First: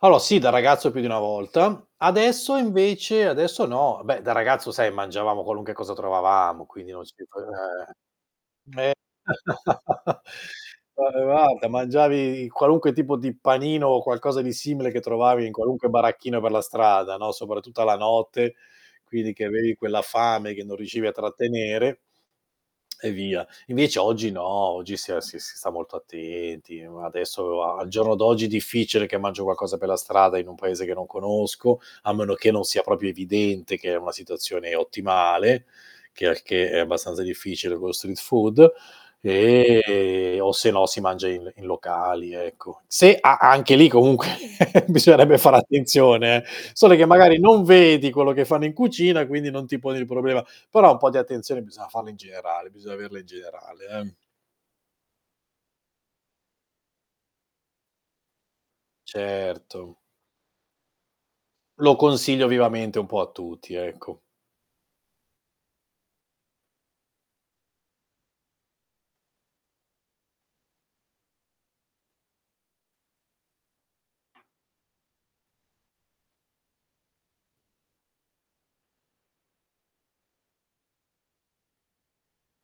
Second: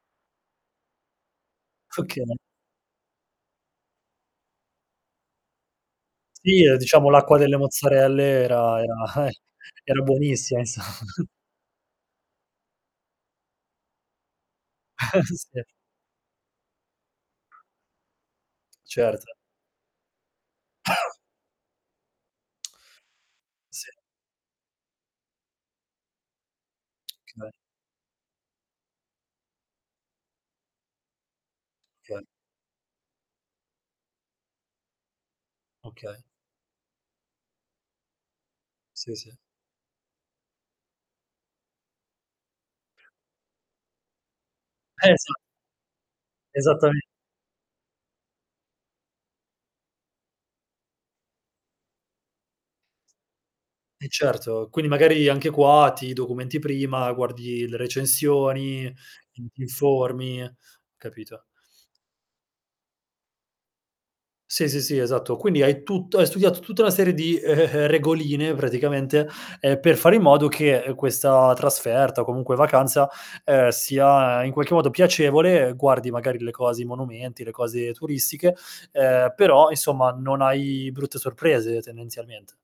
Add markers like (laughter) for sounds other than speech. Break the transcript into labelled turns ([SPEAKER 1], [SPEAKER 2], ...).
[SPEAKER 1] Allora, sì da ragazzo più di 1 volta,
[SPEAKER 2] Okay.
[SPEAKER 1] adesso invece adesso no. Beh, da ragazzo, sai, mangiavamo qualunque cosa
[SPEAKER 2] Sì,
[SPEAKER 1] trovavamo,
[SPEAKER 2] ehm,
[SPEAKER 1] quindi non
[SPEAKER 2] diciamo
[SPEAKER 1] si fe
[SPEAKER 2] l'acqua delle
[SPEAKER 1] eh.
[SPEAKER 2] mozzarelle era era
[SPEAKER 1] Me
[SPEAKER 2] eh! Era
[SPEAKER 1] (chuckles)
[SPEAKER 2] buonissima, insomma. (chuckles)
[SPEAKER 1] (unintelligible) mangiavi qualunque tipo di panino o qualcosa di simile che
[SPEAKER 2] (chuckles)
[SPEAKER 1] trovavi in
[SPEAKER 2] Sì.
[SPEAKER 1] qualunque baracchino per la strada, no, soprattutto alla notte, quindi
[SPEAKER 2] Certo.
[SPEAKER 1] che avevi quella fame che non riuscivi a trattenere
[SPEAKER 2] (clicks tongue)
[SPEAKER 1] e via.
[SPEAKER 2] Sì.
[SPEAKER 1] Invece oggi no, oggi si ha si si sta molto attenti. U
[SPEAKER 2] (clicks tongue) Okay.
[SPEAKER 1] adesso, a al giorno d'oggi è difficile che mangio qualcosa per la strada in un paese che non conosco, a
[SPEAKER 2] Okay.
[SPEAKER 1] meno che non sia proprio evidente che è una situazione ottimale,
[SPEAKER 2] Okay.
[SPEAKER 1] che al che è abbastanza difficile con lo street food,
[SPEAKER 2] Sì, sì.
[SPEAKER 1] e o se no si mangia il in locali, ecco. Se a anche lì comunque, (chuckles)
[SPEAKER 2] Esa
[SPEAKER 1] bisognerebbe fare attenzione, eh, sole
[SPEAKER 2] Esattame
[SPEAKER 1] che magari non vedi quello che fanno in cucina, quindi non ti poni il problema. Però, un po' di attenzione bisogna farla in generale, bisogna averla in generale,
[SPEAKER 2] Eh,
[SPEAKER 1] eh.
[SPEAKER 2] certo. Quindi, magari anche qua ti documenti prima, guardi le recensioni, ti ti
[SPEAKER 1] Certo.
[SPEAKER 2] informi, capito.
[SPEAKER 1] Lo consiglio vivamente un po' a tutti, ecco.
[SPEAKER 2] Sì, sì, sì, esatto. Quindi hai tutto hai studiato tutta una serie di, ehm, ehm, ehm, regoline praticamente, ehm, per fare in modo che, ehm, questa trasferta o comunque vacanza, ehm, sia in qualche modo piacevole, uhm, guardi magari le cose i monumenti, le cose turistiche, ehm, però insomma non hai brutte sorprese tendenzialmente.